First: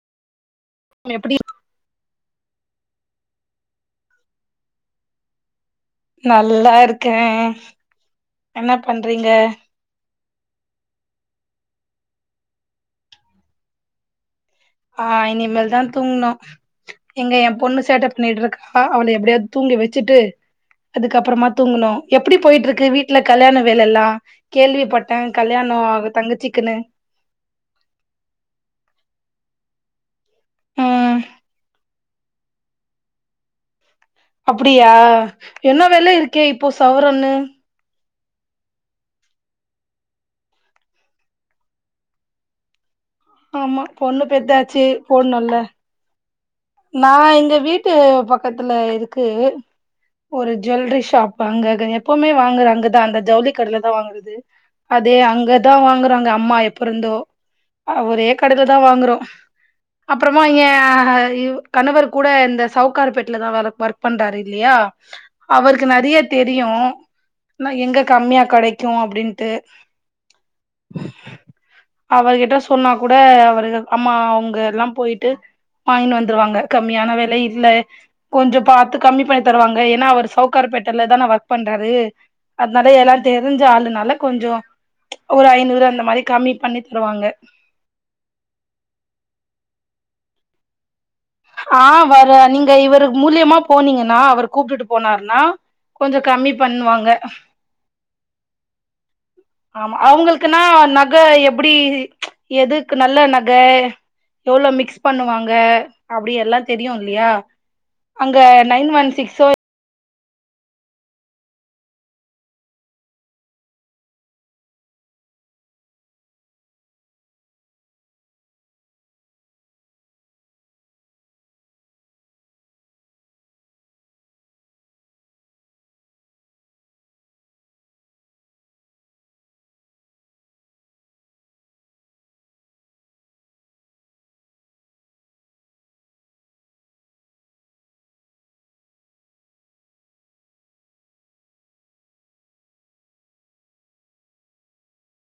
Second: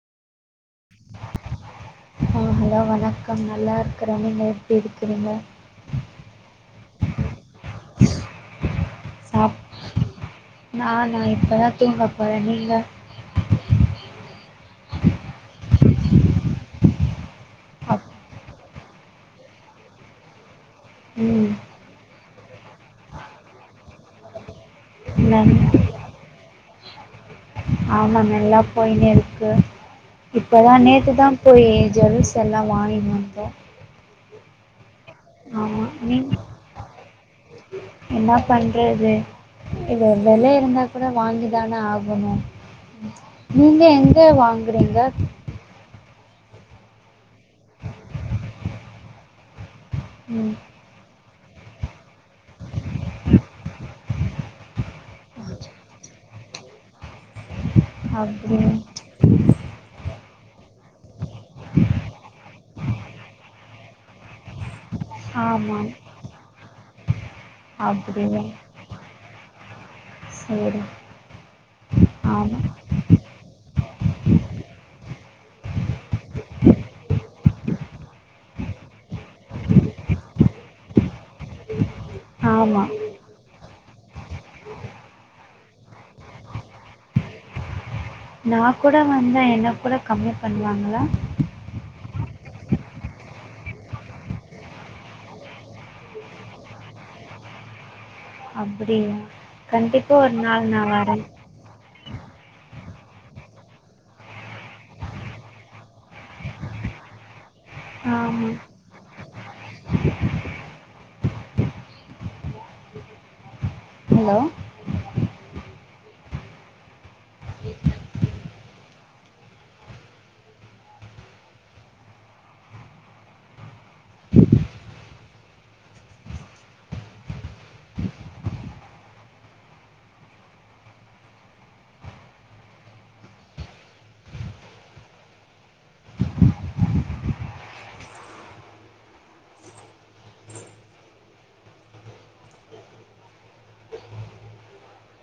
எப்டி ஆ ஹலோ வணக்கம் நல்லா இருக்கறே நீங்க எப்டி இருக்குறீங்க நல்லாருக்கே என்ன பண்றீங்க நானா இப்பதா தூங்கப் போறே நீங்க ஆ இனி மேல் தா தூங்கணு இங்க என் பொண்ணு அப் சேட்ட பண்ணிட்ருக்கா அவள எப்டியாவது தூங்க வச்சுட்டு அதுக்கப்புறமா ம் தூங்கணு எப்டி போய்ட்ருக்கு வீட்ல கல்யாண வேலல்லா கேள்விப்பட் டே நன் கல்யாணோ அவ தங்கச்சிக்குன்னு ஆமா நல்லா போயினுருக்கு இப்போதா நேத்து ம் தா போய் ஜுவல்ஸ் எல்லா வாங்கினு வந்தோ அப்டியா என்ன வெல இருக்கே இப்போ சவரனு என்னா பண்றது இது வெலே இருந்தா கூட வாங்கி தான ஆகணு நீங்க ஆமா எங்க பொண்ணு பெத்தாச்சு வாங்குறீங்க போடணுல்ல நா எங்க வீட்டு பக்கத்துல இருக்கு ஒரு ம் ஜுவல்லரி ஷாப் வாங்கது எப்பமே வாங்கறது அங்கதா அந்த ஜவுளி கடைல தா வாங்குது அதே அங்கதா வாங்குறாங்க அம்மா எப்பருந்தோ ஒரே அப்படி கடைல தா வாங்குறோ அப்புறமா இங்க கணவர் கூட இந்த சவுக்கார் பேட்ல தா வேல ஒர்க் பண்றாரு இல்லையா அவருக்கு ஆமாம் நெறைய தெரியு ஆனா எங்க அப்படியா கம்மியா கெடைக்கு அப்டின்ட்டு சரி அவர்கிட்ட ஆமாம் சொன்னா கூட அவரு அம்மா அவுங்க எல்லா போயிட்டு வாங்கினு வந்து ருவாங்க கம்மியான வெல இல்ல கொஞ்சோ பாத்து கம்மி பண்ணி தருவாங்க ஏன்னா அவர் சவுக்கார் பேட்டல தான ஒர்க் பண்றாரு ஆமாம் அதனால எல்லாரு தெரிஞ்ச ஆளுனால கொஞ்சோ ஒரு ஐநூறு அந்த மாரி கம்மி பண்ணித் தருவாங்க நா கூட வந்தா எனக் கூட கம்மி பண்ணுவாங்களா ஆ வர நீங்க இவரு மூலியமா போனீங்கன்னா அவரு கூப்ட்டுட்டு போனாருனா கொஞ்சோ கம்மி பண்ணுவாங்க அப்படியா ஆமா கண்டிப்பாக ஒரு அவுங்களுக்குனா நாள் நான் நக வரேன் எப்டி எதுக்கு நல்ல நக எவ்ளோ மிக்ஸ் பண்ணுவாங்க அப்டி எல்லா தெரியுல்லையா அங்க ஆமாம் நைன் ஒன் சிக்ஸோ ஹலோ